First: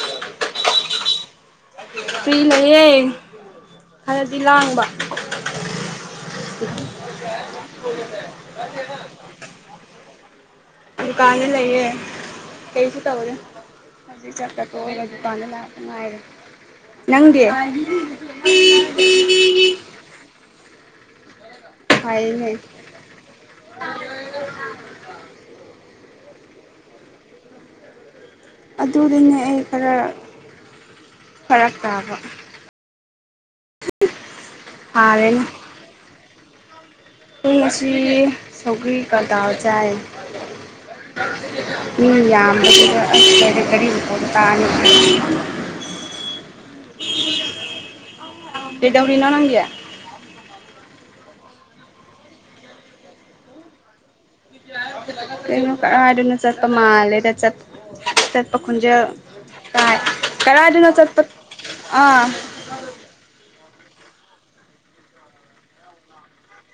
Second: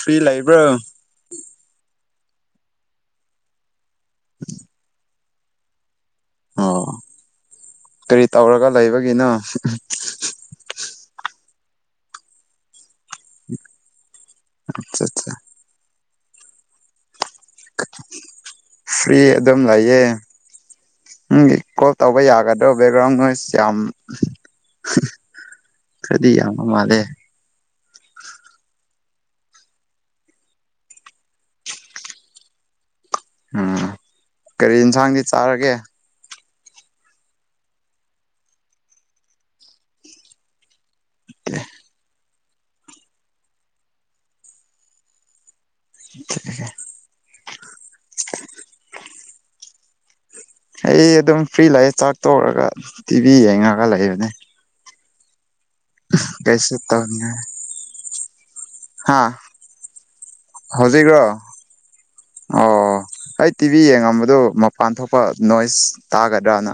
free ꯂꯩꯕ꯭ꯔꯣ free ꯂꯩꯌꯦ ꯈꯔꯗꯤ ꯂꯥꯡꯕ [inaudible] ꯑꯣ ꯀꯔꯤ ꯇꯧꯔꯒ ꯂꯩꯕꯒꯤꯅꯣ [inaudible] ꯗꯨꯀꯥꯟꯗ ꯂꯩꯌꯦ ꯀꯩꯁꯨ ꯇꯧꯒꯦ ꯍꯧꯖꯤꯛ ꯆ ꯆꯥꯊꯣꯛꯑꯒ ꯑꯠꯆꯥ ꯗꯨꯀꯥꯟꯗ ꯂꯥꯛꯑꯦ ꯃꯥ ꯅꯪꯗꯤ ꯐ꯭ꯔꯤ ꯑꯦꯗꯝ ꯂꯥꯏꯌꯦꯦ ꯎ ꯀꯣꯜ ꯇꯧꯕ ꯐꯩꯅꯦ ꯌꯥꯒꯗ꯭ꯔꯣ ꯕꯦꯛꯒ꯭ꯔꯥꯎꯟ ꯅꯣꯏꯁ ꯌꯥꯝ ꯗꯤ ꯌꯥ ꯃꯥꯂꯦ ꯑꯗꯨꯗꯅꯦ ꯑꯩ ꯈꯔ ꯐꯔꯛ ꯇꯥꯕ ꯎꯝ ꯀꯔꯤ ꯌꯦꯟꯁꯥꯡꯗꯤ ꯆꯥꯔꯒꯦ ꯄꯨꯡ ꯑꯁꯤ ꯁꯧꯒꯔꯤ ꯀꯗꯥꯥꯎ ꯆꯥꯏ ꯎ ꯌꯥꯝꯆ ꯀꯔꯤ ꯇꯥꯅꯤ ꯂꯩꯗꯥꯧꯔꯤꯅꯣ ꯅꯡꯒꯌꯥ ꯑꯩ ꯑꯗꯨꯝ ꯐ꯭ꯔꯤ ꯂꯩꯑꯦ ꯆꯥꯛ ꯇꯧꯔꯒ ꯇꯤꯚꯤ ꯌꯦꯡꯉꯒ ꯂꯩꯕꯅꯦ ꯅ ꯑꯅ ꯆꯄ ꯀꯩꯁꯨ ꯃꯥꯂ ꯇꯧꯅꯤꯡꯉꯥꯏ ꯈꯨꯟꯖꯦ ꯍꯥ ꯇꯥꯏ ꯀꯔꯥꯏꯗꯨꯅꯣ ꯆꯠꯄ ꯍꯧꯖꯤꯛꯔꯣ ꯑꯥ ꯑꯣ ꯑꯩ ꯇꯤꯚꯤ ꯌꯦꯡꯉꯝꯕꯗꯨ ꯃꯄꯥꯟ ꯊꯣꯛꯄ ꯅꯣꯏꯁ ꯇꯥꯒꯗ꯭ꯔꯅ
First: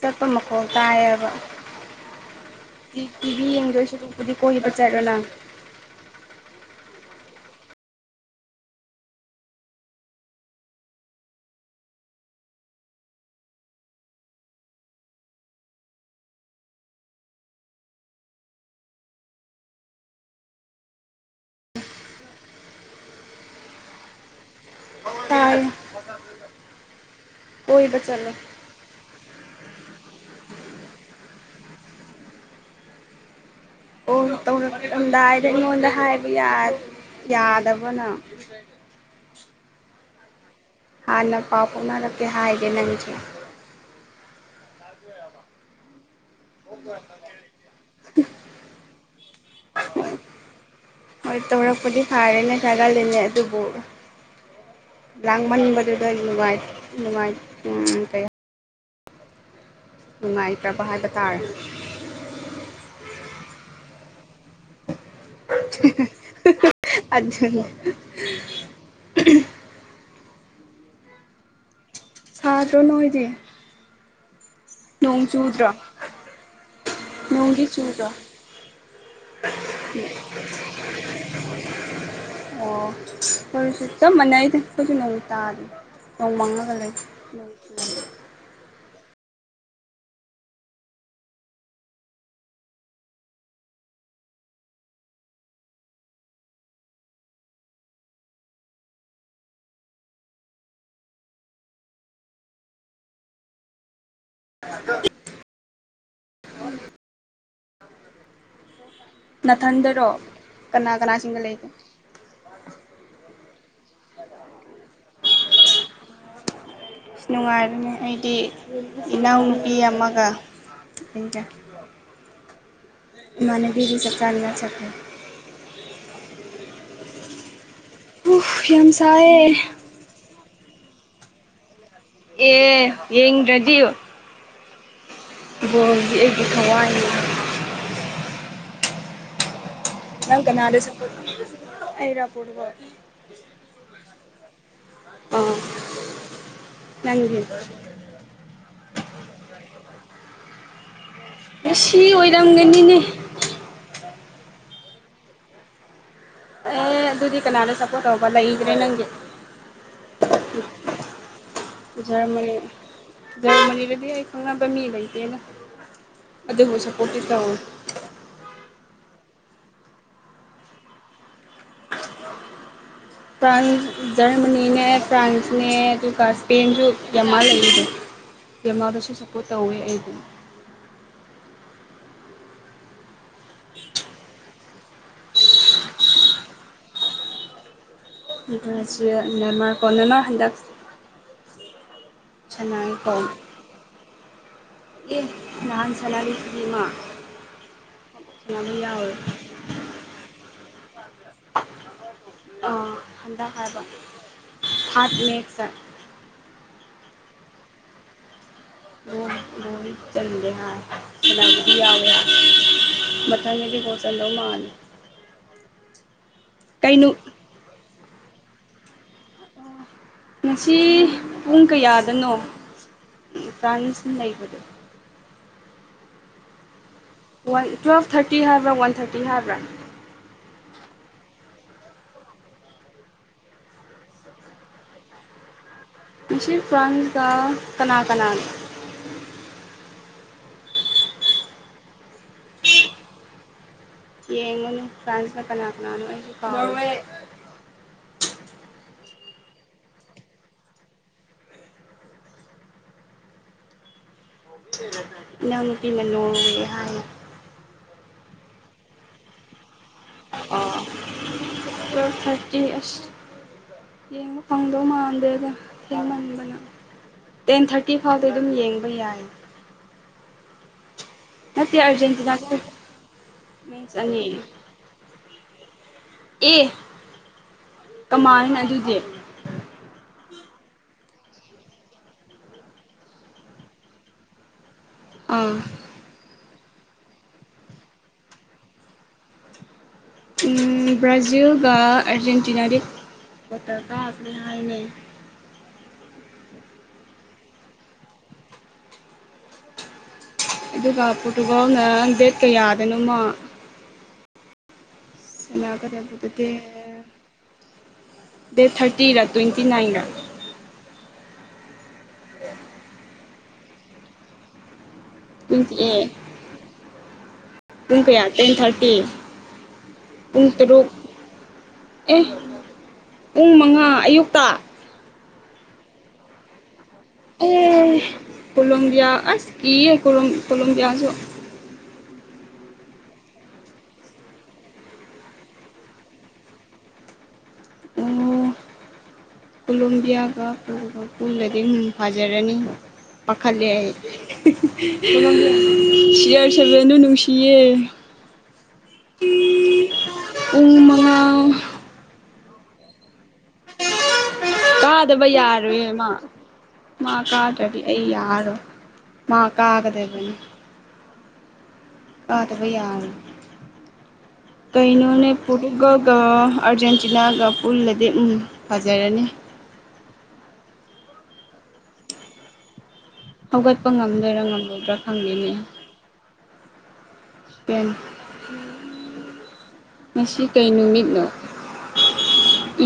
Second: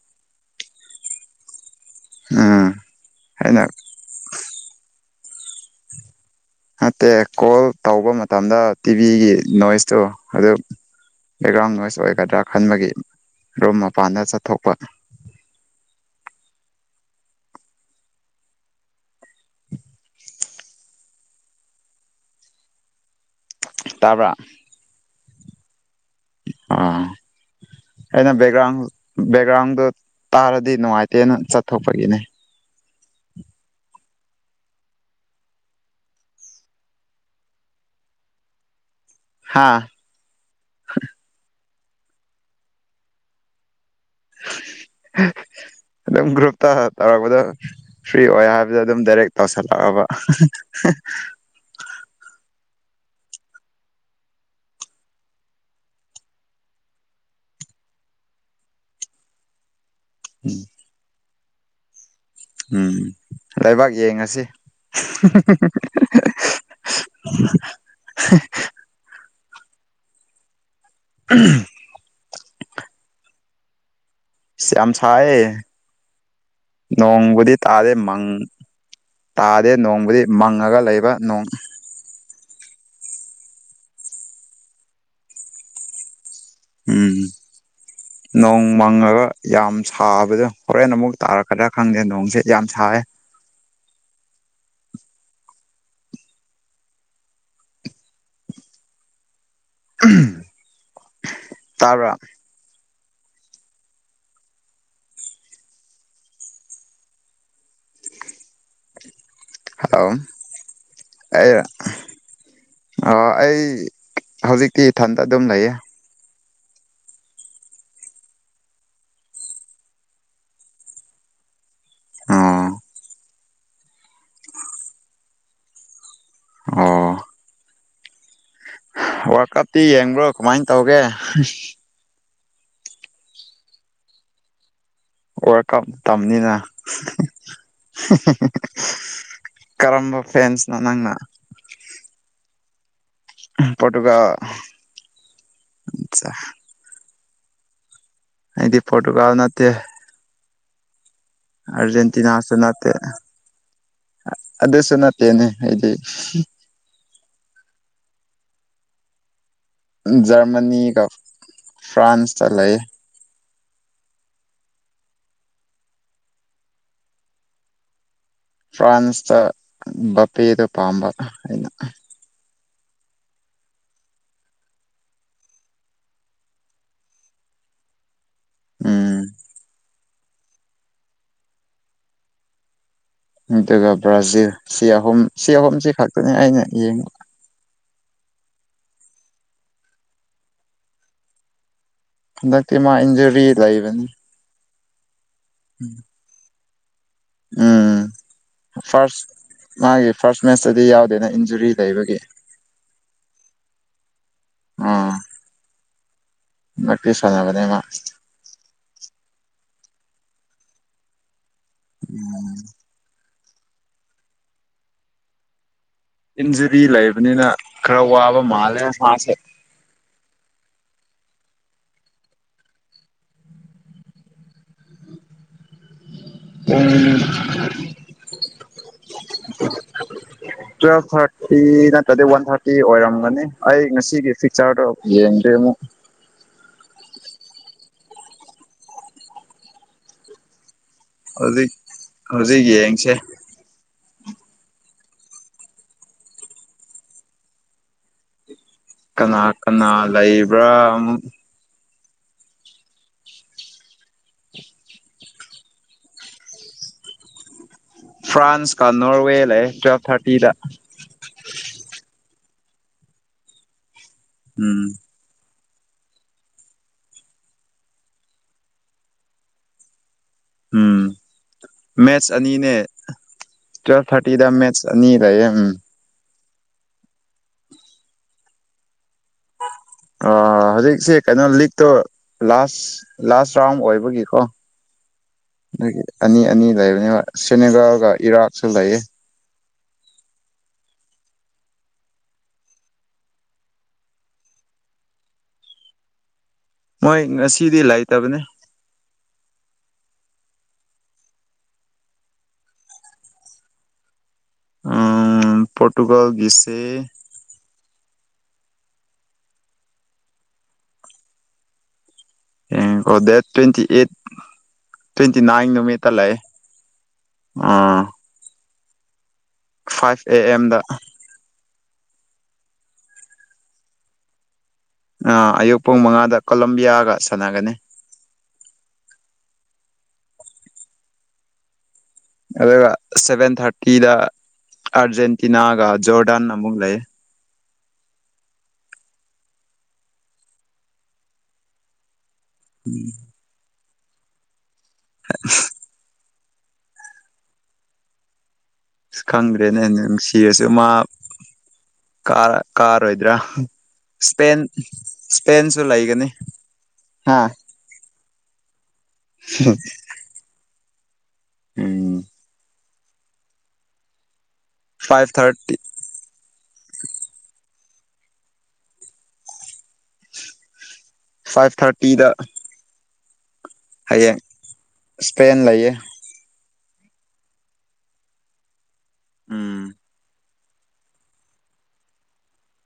ꯆꯄ ꯃꯀ ꯇꯕ ꯎꯝ ꯀꯤꯚꯤ ꯑꯩꯅ ꯌꯦꯡꯗꯣꯏꯁꯨ ꯑꯗꯨꯝꯕꯨꯗꯤ ꯀꯣꯏꯕ ꯆꯥꯏꯔꯣ ꯅꯪ ꯅꯠꯇꯦ ꯀꯣꯜ ꯇꯧꯕ ꯃꯇꯝꯗ ꯇꯤꯚꯤꯒꯤ ꯅꯣꯏꯁꯇꯣ ꯑꯗꯨ ꯕꯦꯛꯒ꯭ꯔꯥꯎꯟ ꯅꯣꯏꯁ ꯑꯣꯏꯒꯗ꯭ꯔꯥ ꯈꯟꯕꯒꯤ ꯔꯨꯝ ꯃꯄꯥꯟꯗ ꯆꯠꯊꯣꯛꯄ ꯇꯥꯕ ꯇꯥꯏ ꯑꯣꯏ ꯍꯣꯏꯕ ꯆꯂꯣ ꯕꯦꯛꯒ꯭ꯔꯥꯎꯟꯗ ꯇꯥꯔꯗꯤ ꯅꯨꯡꯉꯥꯏꯇꯦꯅ ꯆꯠꯊꯣꯛꯄꯒꯤꯅꯦ ꯑꯣ ꯇꯧꯔꯛꯂꯝꯗꯥꯏꯗ ꯑꯩꯉꯣꯟꯗ ꯍꯥꯏꯕ ꯌꯥꯗꯕꯅ ꯍꯥꯥ ꯍꯥꯟꯅ ꯄꯥꯎ ꯐꯥꯎꯅꯔꯛꯀꯦ ꯍꯥꯏꯒꯦ ꯅꯪꯁꯦ [inaudible] ꯑꯗꯨꯝ ꯒ꯭ꯔꯨꯞꯇ ꯇꯧꯔꯛꯄꯗ ꯐ꯭ꯔꯤ ꯑꯣꯏ ꯍꯥꯏꯕꯗ ꯑꯗꯨꯝ ꯗꯥꯏꯔꯦꯛ ꯇꯧꯁꯜꯂꯛꯑꯕ ꯍꯣꯏ ꯇꯧꯔꯄꯗꯤ ꯐꯥꯔꯦꯅꯦ ꯆꯒꯥ ꯂꯅꯦ ꯑꯗꯨꯕ ꯂ꯭ꯂꯪ ꯃꯅꯤ ꯃꯗꯨꯗ ꯂꯣꯕꯥꯥꯏ ꯂꯣꯕꯥꯥꯏ ꯏꯀ ꯅꯨꯡꯉꯥꯏꯇ꯭ꯔꯕ ꯍꯥꯏꯕ ꯇꯥꯔꯦ ꯎꯝ ꯂꯩꯕꯥꯛ ꯌꯦꯡꯉꯁꯤ [inaudible] ꯑꯗꯨꯅꯤ [inaudible] ꯁꯥꯥꯇ ꯅꯣꯏꯗꯤ ꯌꯥꯝ ꯅꯣꯡ ꯁꯥꯏ ꯆꯨꯗ꯭ꯔꯣ ꯅꯣꯡꯕꯨꯗꯤ ꯅꯣꯡꯗꯤ ꯇꯥꯔꯦ ꯆꯨꯗ꯭ꯔꯣ ꯃꯪ ꯇꯥꯗꯦ ꯅꯣꯡꯕꯨꯗꯤ ꯃꯪꯉꯒ ꯂꯩꯕ ꯅꯣꯡ ꯑꯣ ꯇꯨ ꯁꯛꯇ ꯃꯅꯥꯏ ꯊ ꯀꯁꯨ ꯅ ꯇꯗ ꯍꯣꯡꯃꯥꯡꯒꯂ ꯎꯝ ꯅꯣꯡ ꯃꯪꯉꯒ ꯌꯥꯝ ꯁꯥꯕꯗꯣ ꯍꯣꯔꯦꯟ ꯑꯃꯨꯛ ꯇꯥꯔꯛꯀꯗ꯭ꯔꯥ ꯈꯪꯗꯦ ꯅꯣꯡꯁꯦ ꯌꯥꯝ ꯁꯌꯦꯦ [inaudible] ꯇ [inaudible] ꯍꯜꯂꯣ ꯅꯥꯊꯟꯗꯔꯣ ꯀꯅꯥ ꯀꯅꯥꯁꯤꯡꯒ ꯂꯩꯒꯦ ꯑ ꯑꯩ ꯍꯧꯖꯤꯛꯤ ꯏꯊꯟꯗ ꯑꯗꯨꯝ ꯂꯩꯌꯦ ꯅꯨꯡꯉꯥꯏꯕꯅꯤ ꯑꯩꯗꯤ ꯏꯅꯥꯎꯅꯨꯄꯤ ꯑꯃꯒ ꯊꯦꯡ [unintelligible] ꯑꯣ ꯃꯅꯕꯤꯒꯤ ꯆꯞ ꯆꯥꯔꯅ ꯆ [inaudible] ꯑꯣ ꯎꯐ ꯌꯥꯝ ꯁꯥꯏꯌꯦ ꯋꯥꯔ ꯀꯞꯇꯤ ꯌꯦꯡꯕ꯭ꯔꯣ ꯀꯃꯥꯏ ꯇꯧꯒꯦ ꯑꯦ ꯌꯦꯡꯗ꯭ꯔꯗꯤ ꯋꯥꯔ ꯀꯞ ꯕꯣꯜꯗꯤ ꯑꯩꯒꯤ ꯇꯝꯅꯤꯅ ꯊꯋꯥꯏꯅꯤ ꯐꯦꯟꯁꯅꯣ ꯅꯗꯔꯣ ꯅꯪꯅ [inaudible] ꯄꯣꯇꯨꯒꯜ ꯑꯥ ꯑꯆꯥ ꯅꯪꯗꯤ ꯍꯥꯏꯗꯤ ꯄꯣꯔꯇꯨꯒꯜ ꯅꯠꯇꯦ ꯃꯦꯁꯤ ꯑꯔꯖꯦꯟꯇꯤꯅꯥꯁꯨ ꯅꯇꯦ ꯑꯣꯏꯔꯝꯒꯅꯤꯅꯦ ꯑꯗꯨꯁꯨ ꯅꯠꯇꯦꯅꯦ ꯑꯩꯗꯤ ꯑꯦ ꯑꯗꯨꯗꯨꯗꯤ ꯀ ꯅꯅꯥꯦ ꯁꯄꯣꯔꯠ ꯍꯕꯂ [unintelligible] ꯏ꯭ꯔꯦ ꯅꯪꯒ ꯖꯔꯃꯅꯤꯒ ꯐ꯭ꯔꯥꯟꯁꯇ ꯂꯩ ꯖꯔ ꯃꯅꯤꯔꯗꯤ ꯑꯩ ꯈꯪꯅꯕ ꯃꯤ ꯂꯩꯇꯦꯅ ꯑꯗ ꯍꯣ ꯁꯄꯣꯔꯠ ꯇꯑꯣꯣ ꯐ꯭ꯔꯥꯟꯁꯇ ꯕꯄꯦꯗꯣ ꯄꯥꯝꯕ ꯑꯩꯅ ꯐ꯭ꯔꯥꯟꯁ ꯖꯔꯃꯅꯤꯅꯦ ꯐ꯭ꯔꯥꯟꯁꯅꯦ ꯑꯗꯨꯒ ꯏꯁꯄꯦꯟꯁꯨ ꯌꯥꯝ ꯃꯥ ꯂꯩꯁꯦ ꯦꯃꯥꯗꯁꯨ ꯎꯝ ꯁꯞꯄꯣꯔꯠ ꯇꯧꯋꯦ ꯑꯩꯗꯤ ꯑꯗꯨꯒ ꯕ꯭ꯔꯥꯖꯤꯜ ꯁꯤ ꯑꯍꯨꯝ ꯁꯤ ꯑꯍꯨꯝꯁꯤ ꯈꯛꯇꯅꯤ ꯑꯩꯅ ꯌꯦꯡꯉ ꯁꯤ ꯅꯦꯃꯔ ꯀ [inaudible] ꯅꯃꯥ ꯍꯟꯗꯛ ꯍꯟꯗꯛꯇꯤ ꯃꯥ ꯁꯥꯟꯅꯩꯀꯣ ꯏꯟꯖꯨꯔꯤ ꯂꯩꯕꯅꯤ ꯑꯦ ꯅꯍꯥꯟ ꯁꯅꯥꯔꯤꯗꯨꯗꯤ ꯃꯥ ꯎꯝ ꯁꯥꯟꯅꯕ ꯌꯥꯎꯔꯦ ꯐꯥꯔꯁ ꯃꯥꯒꯤ ꯐꯥꯔꯁ ꯃꯦꯠꯁꯇꯗꯤ ꯌꯥꯎꯗꯦꯅ ꯏꯟꯖꯨꯔꯤ ꯂꯩꯕꯒꯤ ꯊꯟꯗ ꯐꯥꯏꯕ ꯍꯥꯠ ꯃꯦꯛꯁꯔ [unintelligible] ꯛꯇꯀꯤ [inaudible] ꯁꯥꯟꯅꯕꯅꯦ ꯃꯥ ꯂꯣ ꯆꯟꯒꯦ ꯍꯥꯏ ꯑꯗꯥꯕꯨꯗꯤ ꯌꯥꯎꯋꯦ ꯎꯝ ꯊꯅꯤꯗꯤ ꯄꯣ ꯆꯟꯗꯧ ꯃꯥꯅ ꯏꯟꯖꯨꯔꯤ ꯂꯩꯕꯅꯤꯅ ꯈꯔ ꯋꯥꯕ ꯃꯥꯜꯂꯦ ꯍꯥꯁꯦ ꯉꯁꯤ ꯄꯨꯡ ꯀꯌꯥꯗꯅꯣ ꯐ꯭ꯔꯥꯟꯁꯏꯕꯗꯣ ꯄꯨꯣꯏꯂꯤ ꯋꯥꯟ ꯇꯨꯋꯦꯜꯞ ꯊꯥꯔꯇꯤ ꯍꯥꯏꯕ꯭ꯔꯥ ꯋꯥꯟ ꯊꯥꯔꯇꯤ ꯍꯥꯏꯕ꯭ꯔꯥ ꯐ ꯅꯠꯇ꯭ꯔꯗꯤ ꯋꯥꯟ ꯊꯥꯔꯇꯤ ꯑꯣꯏꯔꯝꯒꯅꯤ ꯑꯩ ꯉꯁꯤꯒꯤ ꯐꯤꯛꯆꯔꯗꯣ ꯌꯦꯡꯗꯦ ꯑꯃꯨꯛ ꯃꯁꯤ ꯐ꯭ꯔꯥꯟꯁꯀ ꯀꯅꯥ ꯀꯅꯥ ꯍꯧꯖꯤꯛ ꯍꯧꯖꯤꯛ ꯌꯦꯡꯁꯦ ꯌꯦꯉ ꯐ꯭ꯔꯥꯟꯁ ꯂ ꯀꯅꯥꯅꯥꯅꯣ ꯀꯅꯥ ꯀꯅꯥ ꯂꯩꯕ꯭ꯔꯥ ꯑꯃ ꯏꯅꯄꯤ ꯃꯅꯣ ꯐ꯭ꯔꯥꯟꯁꯀ ꯅꯣꯔꯋꯦ ꯂꯩ ꯇꯨꯋꯦꯜꯐ ꯊꯔꯇꯤꯗ ꯑꯦ ꯑꯁ ꯌꯦꯡꯕ ꯐꯪꯗꯧ ꯎꯝ ꯃꯥꯟꯗꯦꯗ ꯌꯥꯝꯃꯟꯕꯅ ꯇꯦꯟ ꯊꯥꯔꯇꯤ ꯐꯥꯎꯗꯤ ꯑꯗꯨꯝ ꯌꯦꯡꯕ ꯌꯥꯏ ꯎꯝ ꯅꯠꯇꯦ ꯑꯔꯖꯦꯟꯇꯤꯅꯥ ꯇ꯭ꯋꯦꯜ ꯊꯥꯔꯇꯤꯗ ꯃꯦꯆꯑꯅꯤ ꯂꯩ ꯑꯦ ꯀꯃꯥꯏ ꯑꯗꯨꯗꯤ ꯍꯧꯖꯤꯛꯁꯦ ꯀꯩꯅꯣ ꯂꯤꯛꯇꯣ ꯂꯥꯁ ꯂꯥꯁ ꯔꯥꯎꯟ ꯑꯣꯏꯕꯒꯤꯀꯣ ꯑꯥ ꯑꯗꯒꯤ ꯑꯅꯤ ꯑꯅꯤ ꯂꯩꯕꯅꯤ ꯁꯦꯅꯦꯒꯥꯒ ꯏꯔꯥꯛꯁꯨ ꯂꯩꯌꯦ ꯕ꯭ꯔꯥꯖꯤꯜꯒ ꯑꯔꯖꯦꯟꯇꯤꯅꯥꯗꯤ ꯄꯠꯇꯔꯀꯥꯥꯁꯦ ꯍꯥꯏꯥꯏꯅꯦꯩ ꯃꯣꯏ ꯉꯁꯤꯗꯤ ꯂꯥꯛꯇꯕꯅꯦ ꯑꯗꯨꯒ ꯄꯣꯔꯇꯨꯒꯜꯅ ꯗꯦꯠ ꯀꯌꯥꯗꯅꯣꯃꯣ ꯄꯇꯨꯒꯜ ꯤꯁꯦ ꯗꯦꯠ ꯊꯥꯔꯇꯤꯔ ꯇ꯭ꯋꯦꯟꯇꯤ ꯅꯥꯏꯟ ꯑꯦꯦꯡꯀꯣ date twenty eight twenty nine ꯅꯨꯃꯤꯠꯇ ꯂꯩꯦ ꯑꯥ ꯇ [inaudible] ꯐꯥꯏꯚ ꯑꯦ ꯑꯦꯝꯗ ꯑꯦ ꯄꯨꯡ ꯃꯉꯥ ꯑꯌꯨꯛꯇ ꯑ ꯑꯌꯨꯛ ꯄꯨꯡ ꯃꯉꯥꯗ ꯀꯣꯂꯝꯕꯤꯌꯥꯒ ꯁꯥꯟꯅꯒꯅꯤ ꯀꯣꯂꯕꯤꯌꯥ ꯑꯁꯀꯤ ꯀ ꯀꯣꯂꯕꯤꯌꯥꯁꯨꯣ ꯑꯗꯨꯒ ꯁꯚꯦꯟ ꯊꯥꯔꯇꯤꯗ ꯑꯔꯖꯦꯟꯇꯅꯥꯒ ꯖꯣꯔꯗꯥꯟ ꯅꯃ ꯂꯩꯦ ꯑꯣ ꯀꯣꯂꯣꯕꯤꯌꯥꯒ ꯄꯨꯂꯗꯤꯐꯥꯏ ꯔꯅꯤ ꯄ ꯁꯅ ꯅꯨꯡꯁꯤꯌꯦ ꯑ ꯈꯪꯗ꯭ꯔꯦꯅꯦ ꯅꯨꯡꯁꯤꯔꯁꯨ ꯄꯨꯡ ꯃꯥ ꯃꯉꯥ ꯀꯥꯔꯣꯏꯗ꯭ꯔꯥ ꯏꯁꯄꯦꯟ ꯀꯥꯗꯕ ꯏꯁꯄꯦꯟꯁꯨ ꯌꯥꯔꯣꯏꯌꯦ ꯃꯥ ꯂꯩꯒꯅꯤ ꯃꯥ ꯍꯥꯥ ꯀꯥꯗꯕꯤ ꯑꯩ ꯌꯥꯔꯣ ꯃꯥ ꯀꯥꯒꯗ ꯑꯗꯨ ꯑꯗꯨꯅꯤ ꯎꯝ ꯑꯥꯗꯕ ꯌꯥꯒ ꯐꯥꯏꯚ ꯊꯥꯔꯇꯤ ꯀꯩꯅꯩꯅꯣꯅꯦꯦꯄꯨꯒꯒ ꯑꯔꯖꯦꯟꯇꯤꯅꯥꯒ ꯎꯜꯂꯗꯤ ꯎꯝ ꯐꯖꯔꯅꯤ ꯐꯥꯏꯚ ꯊꯥꯔꯇꯤꯗ ꯍꯧꯒꯠꯄ ꯍꯌꯦꯡ ꯉꯝꯗꯣꯏꯔꯥ ꯉꯝꯃꯣꯏꯗ꯭ꯔꯥ ꯐꯪꯗꯅꯦ ꯏꯁꯄꯦꯟ ꯂꯩꯌꯦ ꯎꯝ ꯄꯦꯟꯁꯤ ꯀꯩ ꯅꯨꯃꯤꯠꯅꯣ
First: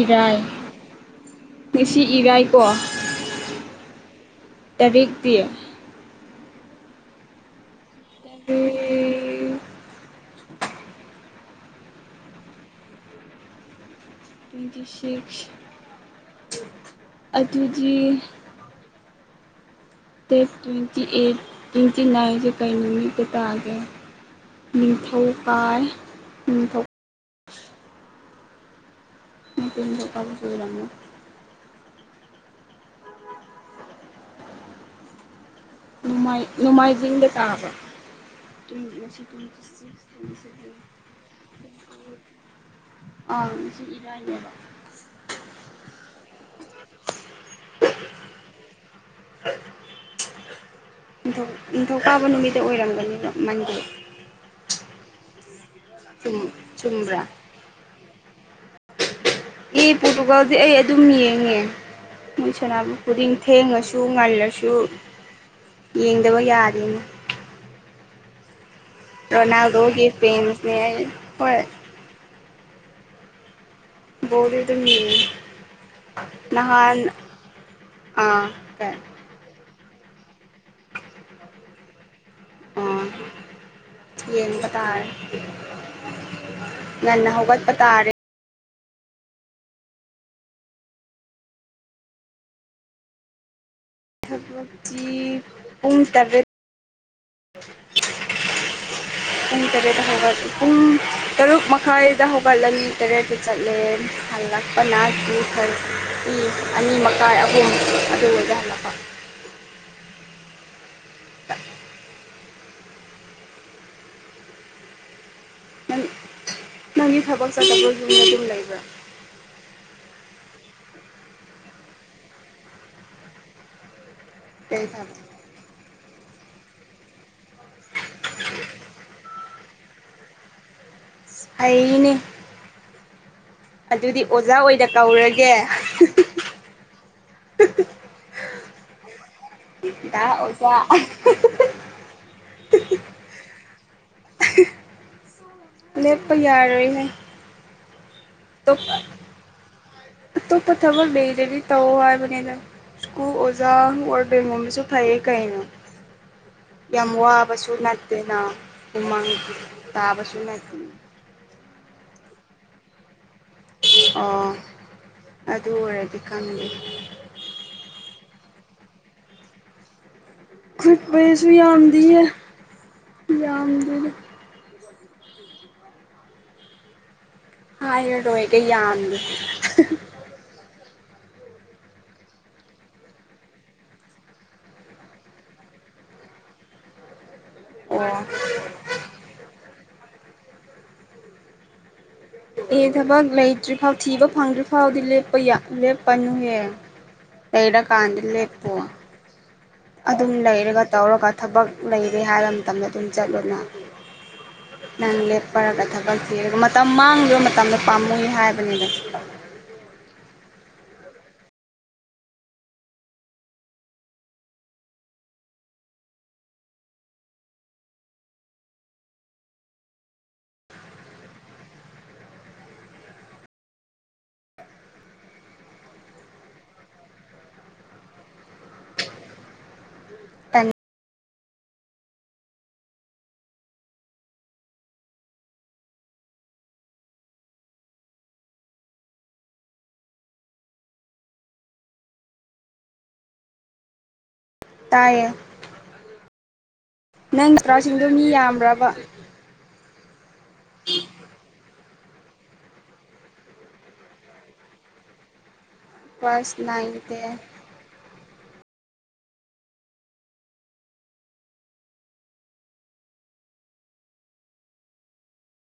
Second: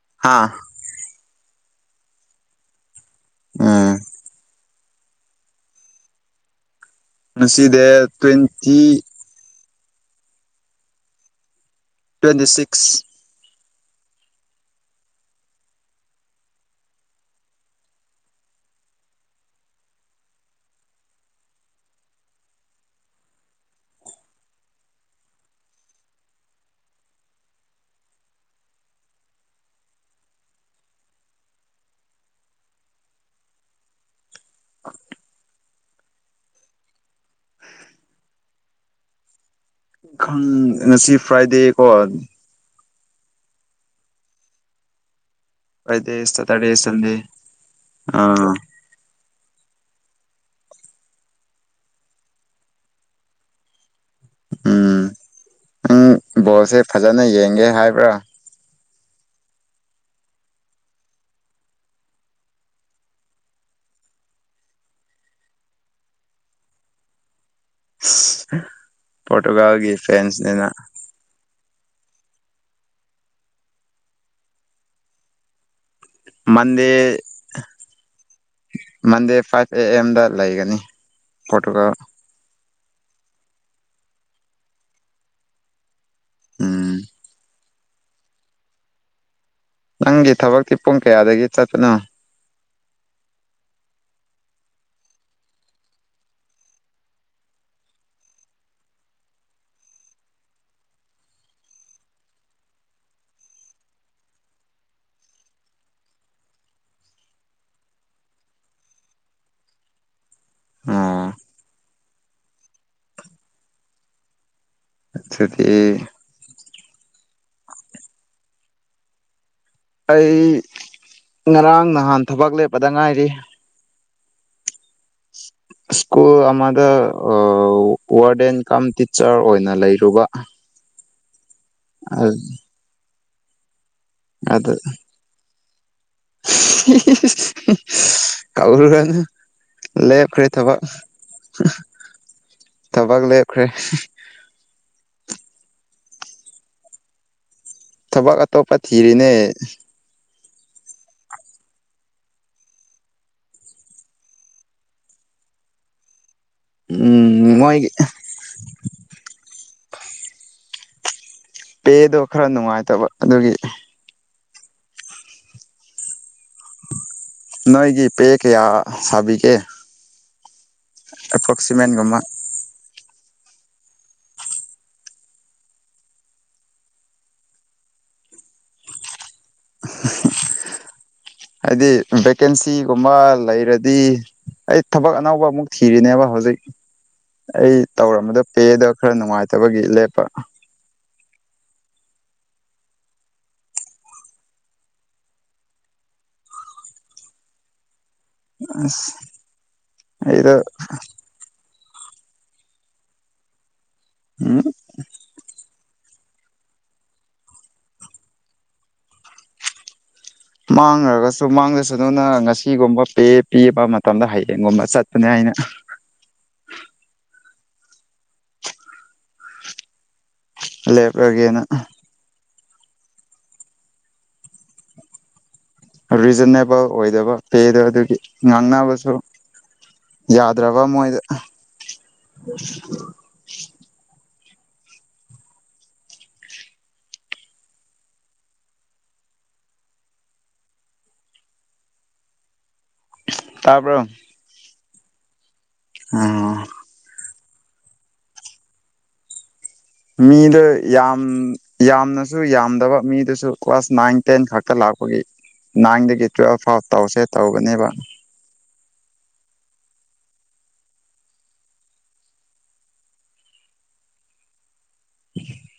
ꯏꯔꯥꯏ ꯍꯥꯥ ꯉꯁꯤ ꯏꯔꯥꯏꯀꯣ ꯑ [inaudible] ꯇꯔꯛꯀꯤ ꯃꯁꯤꯁꯤꯗꯤ ꯇ꯭ꯋꯦꯟꯇꯤ ꯇꯔꯦꯠ ꯇ꯭ꯋꯦꯟꯇꯤ ꯁꯤꯛꯁ ꯇ ꯁꯤꯦꯛꯁ ꯑꯗꯨꯖꯤ ꯇ꯭ꯋꯇꯤꯠ ꯇ꯭ꯋꯦꯟꯇꯤ ꯅꯥꯏꯟ ꯆ ꯀꯩ ꯅꯨꯃꯤ ꯀꯇꯥꯥꯒꯦ ꯅꯤꯡꯊꯧ ꯀꯥꯏ ꯅꯤꯡꯊꯧ [unintelligible] [inaudible] ꯅꯄꯤꯗ ꯑꯣꯀꯥꯕꯨꯁꯨꯗ ꯂꯣ ꯑꯣ [inaudible] ꯃꯥꯏ ꯅꯣꯡꯃꯥꯏꯖꯤꯡꯗ ꯇꯥꯕ ꯁꯤꯛꯁ ꯇ꯭ꯋꯦꯟꯇꯤ ꯈꯪ ꯁꯚꯦꯟ ꯅꯁꯤ ꯐ꯭ꯔꯥꯏꯗꯦꯀꯣ ꯑ ꯁꯤ ꯏꯔꯔ ꯐ꯭ꯔꯥꯏꯗꯦ ꯁꯇꯔꯗꯦ ꯁꯟꯗꯦ ꯑꯥ ꯅꯤꯡꯊꯧꯀꯥꯕ ꯅꯨꯃꯤꯠꯇ ꯑꯣꯏꯔꯝꯒꯅꯤꯗꯣ ꯃꯟꯗꯦ ꯎꯝ ꯅꯪ ꯆꯨꯝ ꯕꯣꯜꯁꯦ ꯆꯨꯝꯕ꯭ꯔꯥ ꯐꯖꯅ ꯌꯦꯡꯒꯦ ꯍꯥꯏꯕ꯭ꯔꯥ ꯑꯦ ꯄꯣꯔꯇꯨꯒꯥꯜꯁꯦ ꯑꯩ ꯑꯗꯨꯝ ꯌꯦꯡꯉꯦ ꯅꯣꯏ ꯁꯕꯨ ꯈꯨꯗꯤꯡ ꯊꯦꯡꯉꯁꯨ ꯉꯜꯂꯁꯨ ꯌꯦꯡꯗꯕꯣ ꯌꯥꯗꯦꯅ ꯄꯣꯔꯇꯨꯒꯥꯜꯒꯤ ꯐ꯭ꯔꯦꯟꯁꯅꯤꯅ ꯐꯦꯟꯁꯅꯦ ꯑꯩ ꯍꯣꯏ ꯕꯣꯜꯗꯤ ꯑꯗꯨ ꯃꯤ ꯃꯟꯗꯦ ꯑꯥ ꯀꯩ ꯃꯟꯗꯦ ꯐꯥ ꯑꯦ ꯑꯦꯝꯗ ꯂꯩꯒꯅꯤ ꯐꯣꯇꯣꯒ ꯑꯣ ꯌꯦꯡꯕ ꯇꯥꯔꯦ ꯎꯝ ꯉꯟꯅ ꯍꯧꯒꯠꯄ ꯇꯥꯔꯦ ꯅꯪꯒꯤ ꯊꯕꯛꯇꯤ ꯄꯨꯡ ꯀꯌꯥꯗꯒꯤ ꯆꯠꯇꯄꯅꯣ ꯀꯤ ꯄꯨꯡ ꯇꯔꯦꯠ ꯄꯨꯡ ꯇꯔꯦꯠꯇ ꯍꯧꯒꯠꯂ ꯄꯨꯡ ꯇꯔꯨꯛ ꯃꯈꯥꯏꯗ ꯍꯧꯒꯠꯂꯃꯤ ꯇꯔꯦꯠꯀꯤ ꯆꯠꯂꯦ ꯍꯥꯏ ꯜ ꯂꯛꯄꯅꯜ ꯑꯅꯤ ꯃꯈꯥꯏ ꯑꯍꯨꯝ ꯑꯗꯨ ꯑꯣꯏꯗ ꯍꯜꯂꯛꯄ ꯑꯣ [unintelligible] ꯗꯤ ꯅꯅꯤꯒꯤ ꯊꯕ ꯆꯖꯕ ꯅꯒ ꯂꯥꯏꯕ ꯑꯩ ꯉꯔꯥꯡ ꯅꯍꯥꯟ ꯊꯕꯛ ꯂꯦꯞꯄꯗ ꯉꯥꯏꯔꯤ ꯄꯁ ꯏꯁꯀꯨꯜ ꯑꯗ ꯋꯥꯔꯗ ꯑꯦꯟ ꯀꯝ ꯇꯤꯆꯔ ꯑꯣꯏꯅ ꯂꯩꯔꯨꯕ ꯑꯅꯤ ꯑꯗꯨꯗꯤ ꯑꯣꯖꯥ ꯑꯗꯨ ꯑꯣꯏꯅ ꯀꯧꯔꯒꯦ ꯀꯥꯎꯔ ꯍꯥꯏꯅ ꯗꯥ ꯂꯦꯞꯈ꯭ꯔꯦ ꯑꯣꯖꯥ ꯊꯕꯛ ꯊꯕꯛ ꯂꯦꯞꯈ꯭ꯔꯦ [unintelligible] ꯂꯦꯞꯄ ꯌꯥꯔꯣꯏꯅꯦ ꯊꯕꯛ ꯑꯇꯣꯞꯄ ꯊꯤꯔꯤꯅꯦ ꯇ ꯄꯊꯔ ꯂꯩꯗꯦꯅꯤ ꯇ ꯍꯥꯏꯕꯅꯤꯒ ꯁ꯭ꯀꯨꯜ ꯑꯣꯖꯥ ꯑꯣꯏꯔ ꯦꯡꯒꯣꯕꯁꯨ ꯐꯩꯌꯦ ꯀꯩꯅꯣ ꯌꯥꯝ ꯎꯝ ꯋꯥꯕꯁꯨ ꯃꯣꯏꯒꯤ ꯅꯠꯇꯦꯅ ꯎꯃꯪ ꯇꯥꯕꯁꯨ ꯅꯠꯇꯦꯅ ꯄꯦꯗꯣ ꯈꯔ ꯅꯨꯡꯉꯥꯏꯇꯕ ꯑꯗꯨꯒꯤ ꯑꯗꯔꯦꯗꯤ ꯅꯣꯏꯒꯤ ꯄ ꯀ ꯌꯥ ꯁꯕꯤꯒꯦ ꯐꯔꯤꯄꯦꯁꯕꯤ ꯌꯥꯝꯗꯤ ꯌꯥ ꯍ ꯏ ꯇꯣ ꯀꯩ ꯌꯥꯝꯗ ꯍꯥꯏꯗꯤ ꯚꯦꯀꯦꯟꯁꯤꯒꯨꯝꯕ ꯂꯩꯔꯗꯤ ꯑꯩ ꯊꯕꯛ ꯑꯅꯧꯕ ꯑꯃꯨꯛ ꯊꯤꯔꯤꯅꯦꯕ ꯍꯧꯖꯤꯛ ꯑꯩ ꯑꯣ ꯇꯧꯔꯝꯕꯗꯣ ꯄꯦꯗ ꯈꯔ ꯅꯨꯡꯉꯥꯏꯇꯕꯒꯤ ꯂꯦꯞꯄ ꯑꯦ ꯊꯕꯛ ꯂꯩꯇ꯭ꯔꯤꯐꯥꯎ ꯊꯤꯕ ꯐꯪꯗ꯭ꯔꯤꯐꯥꯎꯗꯤ ꯂꯞꯄ ꯂꯦꯞꯄꯅꯨꯍꯦ ꯇꯩꯔ ꯀꯥꯥꯟꯗꯜ ꯂ ꯄꯨꯋꯥ ꯑꯁ ꯑꯗꯨꯝ ꯑꯩꯗ ꯂꯩꯔꯒ ꯇꯧꯔꯒ ꯊꯕꯛ ꯂꯩꯔꯦ ꯍꯥꯏꯕ ꯃꯇꯝꯗ ꯑꯗꯨꯝ ꯆꯠꯂꯨꯅ ꯎꯝ ꯅꯪ ꯂꯦꯞꯄꯔ ꯀꯊꯥ ꯤ ꯑꯗꯨꯒ ꯃꯇꯝ ꯃꯥꯡꯗꯕ ꯃꯇꯝꯗ ꯄꯥꯝꯃꯨꯅꯤ ꯍꯥꯏꯕꯅꯤꯗ ꯃꯥꯡꯈ꯭ꯔꯒꯁꯨ ꯃꯥꯡꯗꯁꯨ ꯑꯗꯨꯨꯅ ꯉꯁꯤꯒꯨꯝꯕ ꯄꯤꯕ ꯃꯇꯝꯗ ꯍꯌꯦꯌꯦꯡꯒꯨꯝꯕ ꯆꯠꯄꯅꯦ ꯍꯥꯏꯅ [unintelligible] ꯂꯦꯄꯔꯒꯦꯅ ꯔꯤꯖꯅꯦꯦꯕꯜ ꯑꯣꯏꯗꯕ ꯄꯦꯗ ꯑꯗꯨꯒꯤ ꯉꯥꯡꯅꯕꯁꯨ ꯌꯥꯗ꯭ꯔꯕ ꯃꯣꯏꯗ ꯇꯔꯕꯔ ꯇꯌꯦ ꯑ ꯅꯪꯒꯤ ꯇ꯭ꯔꯥꯎꯁꯤꯡꯗꯣ ꯃꯤ ꯌꯥꯝꯕ꯭ꯔꯕ ꯃꯤꯗ ꯌꯥꯝ ꯌꯥꯝꯅꯁꯨ ꯌꯥꯝꯗꯕ ꯃꯤꯗꯨꯁꯨ ꯀ꯭ꯂꯥꯁ ꯅꯥꯏꯟ ꯇꯦꯟ ꯈꯛꯇ ꯂꯥꯛꯄꯒꯤ ꯅꯥꯏꯟꯗꯒꯤ ꯇꯨꯋꯦꯜꯐ ꯀ꯭ꯂꯥꯁ ꯐꯥꯎ ꯅꯥꯏꯟ ꯇꯧꯁꯦ ꯇꯦꯟ ꯇꯧꯕꯅꯦꯕ [inaudible]